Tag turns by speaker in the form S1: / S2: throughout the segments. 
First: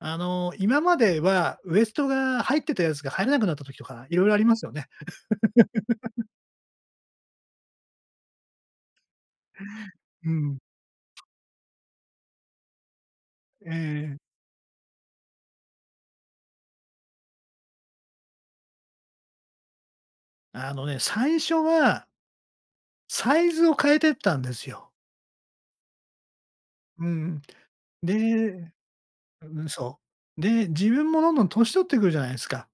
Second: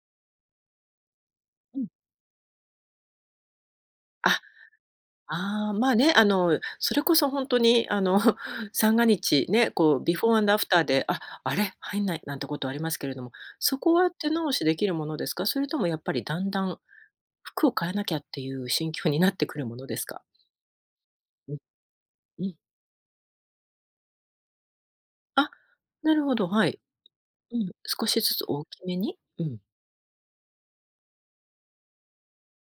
S1: あの、今まではウ
S2: う
S1: エ
S2: ん。
S1: ストが入ってたやつが入らなくなった時とか、いろいろあ
S2: あ、
S1: りますよね。
S2: ああ、まあ、ね、あ の、それこそほんとにあの、三が日ね、こうビフ
S1: う
S2: ォーアンド
S1: ん。
S2: アフターで、あ、あれ、入んない、なんてことはありますけれども、
S1: え
S2: そこは
S1: え。
S2: 手直しできるものですか？それともやっぱりだんだん、服を買わなきゃっていう心境になってくるものですか？
S1: あのね、最
S2: う
S1: 初
S2: ん。
S1: は
S2: うん。
S1: サイズを変えてったんですよ。
S2: あ、なるほど、はい。
S1: うん。
S2: うん、少
S1: で
S2: しずつ
S1: う
S2: 大きめにう
S1: ん
S2: ん。
S1: うん、そう。で、自分もどんどん年取ってくるじゃないですか。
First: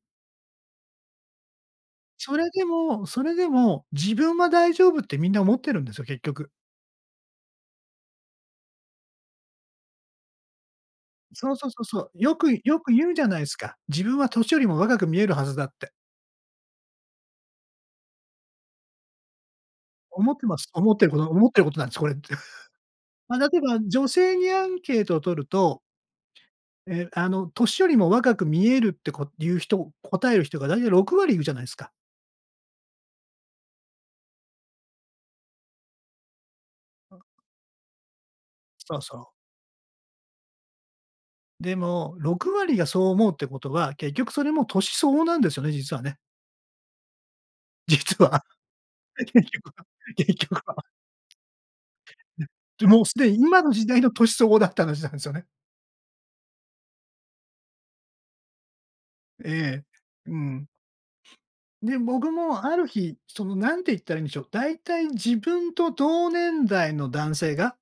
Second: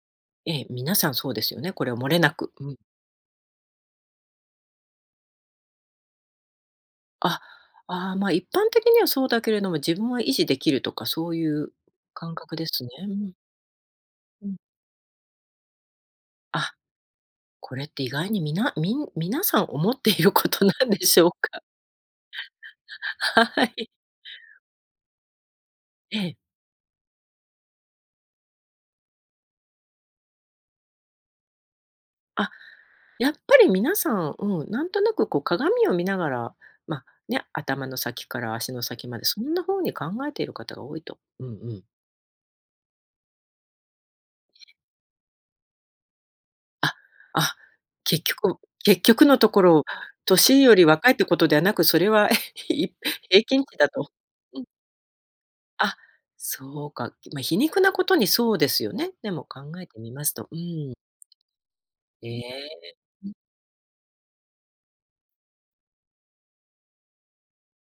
S2: ええ、皆さんそうですよね、これはもれな
S1: それ
S2: く、
S1: で
S2: うん。
S1: もそれでも自分は大丈夫ってみんな思ってるんですよ、結局。
S2: あ。ああ、ま、一般的にはそうだけれども、自分は維持できるとかそうい
S1: そうそう
S2: う
S1: そうそう。よ
S2: 感覚
S1: く
S2: で
S1: よ
S2: すね。
S1: く言
S2: う
S1: うじゃ
S2: ん。
S1: ないすか。自分は齢
S2: うん。
S1: よりも若く見えるはずだって。
S2: あ、これって意外にみなみん皆さん思っている
S1: 思って
S2: こ
S1: ま
S2: と
S1: す。
S2: なん
S1: 思って
S2: で
S1: るこ
S2: しょ
S1: と
S2: う
S1: 思って
S2: か？
S1: ることなんです、これ。ま、例え
S2: は
S1: ば
S2: い。
S1: 女性にアンケートを取ると
S2: ええ。
S1: えあの齢よりも若く見えるってこ言う人、答える人がだいたい6割いるじゃないすか。
S2: あ、やっぱり皆さん、うん、なんとなくこう鏡を見ながら、ま、ね、頭の先から足の
S1: そう
S2: 先
S1: そ
S2: まで
S1: う。
S2: そんなふうに考えている方が多いと。うんう
S1: で
S2: ん。
S1: も、6割がそう思うってことは、結局それも齢相応なんですよね、実はね。
S2: あ、あ、
S1: 実
S2: 結
S1: は、
S2: 局結局のと
S1: 結
S2: こ
S1: 局は
S2: ろ、
S1: 結局
S2: 齢よ
S1: は。
S2: り若いってことではなく、それは、
S1: うん。で、
S2: いっ
S1: もうすでに
S2: 平
S1: 今
S2: 均
S1: の
S2: 値
S1: 時
S2: だ
S1: 代の
S2: と。
S1: 齢相合
S2: うん。
S1: だった話なんすよね。
S2: あ、そうか、ま、皮肉なことにそうですよね。でも考
S1: ええ。
S2: えてみます
S1: う
S2: と。う
S1: ん。
S2: ーん。
S1: で、
S2: え
S1: 僕もある
S2: え。
S1: 日、
S2: うん。
S1: その、なんていったらいんでしょう、だいたい自分と同年代の男性が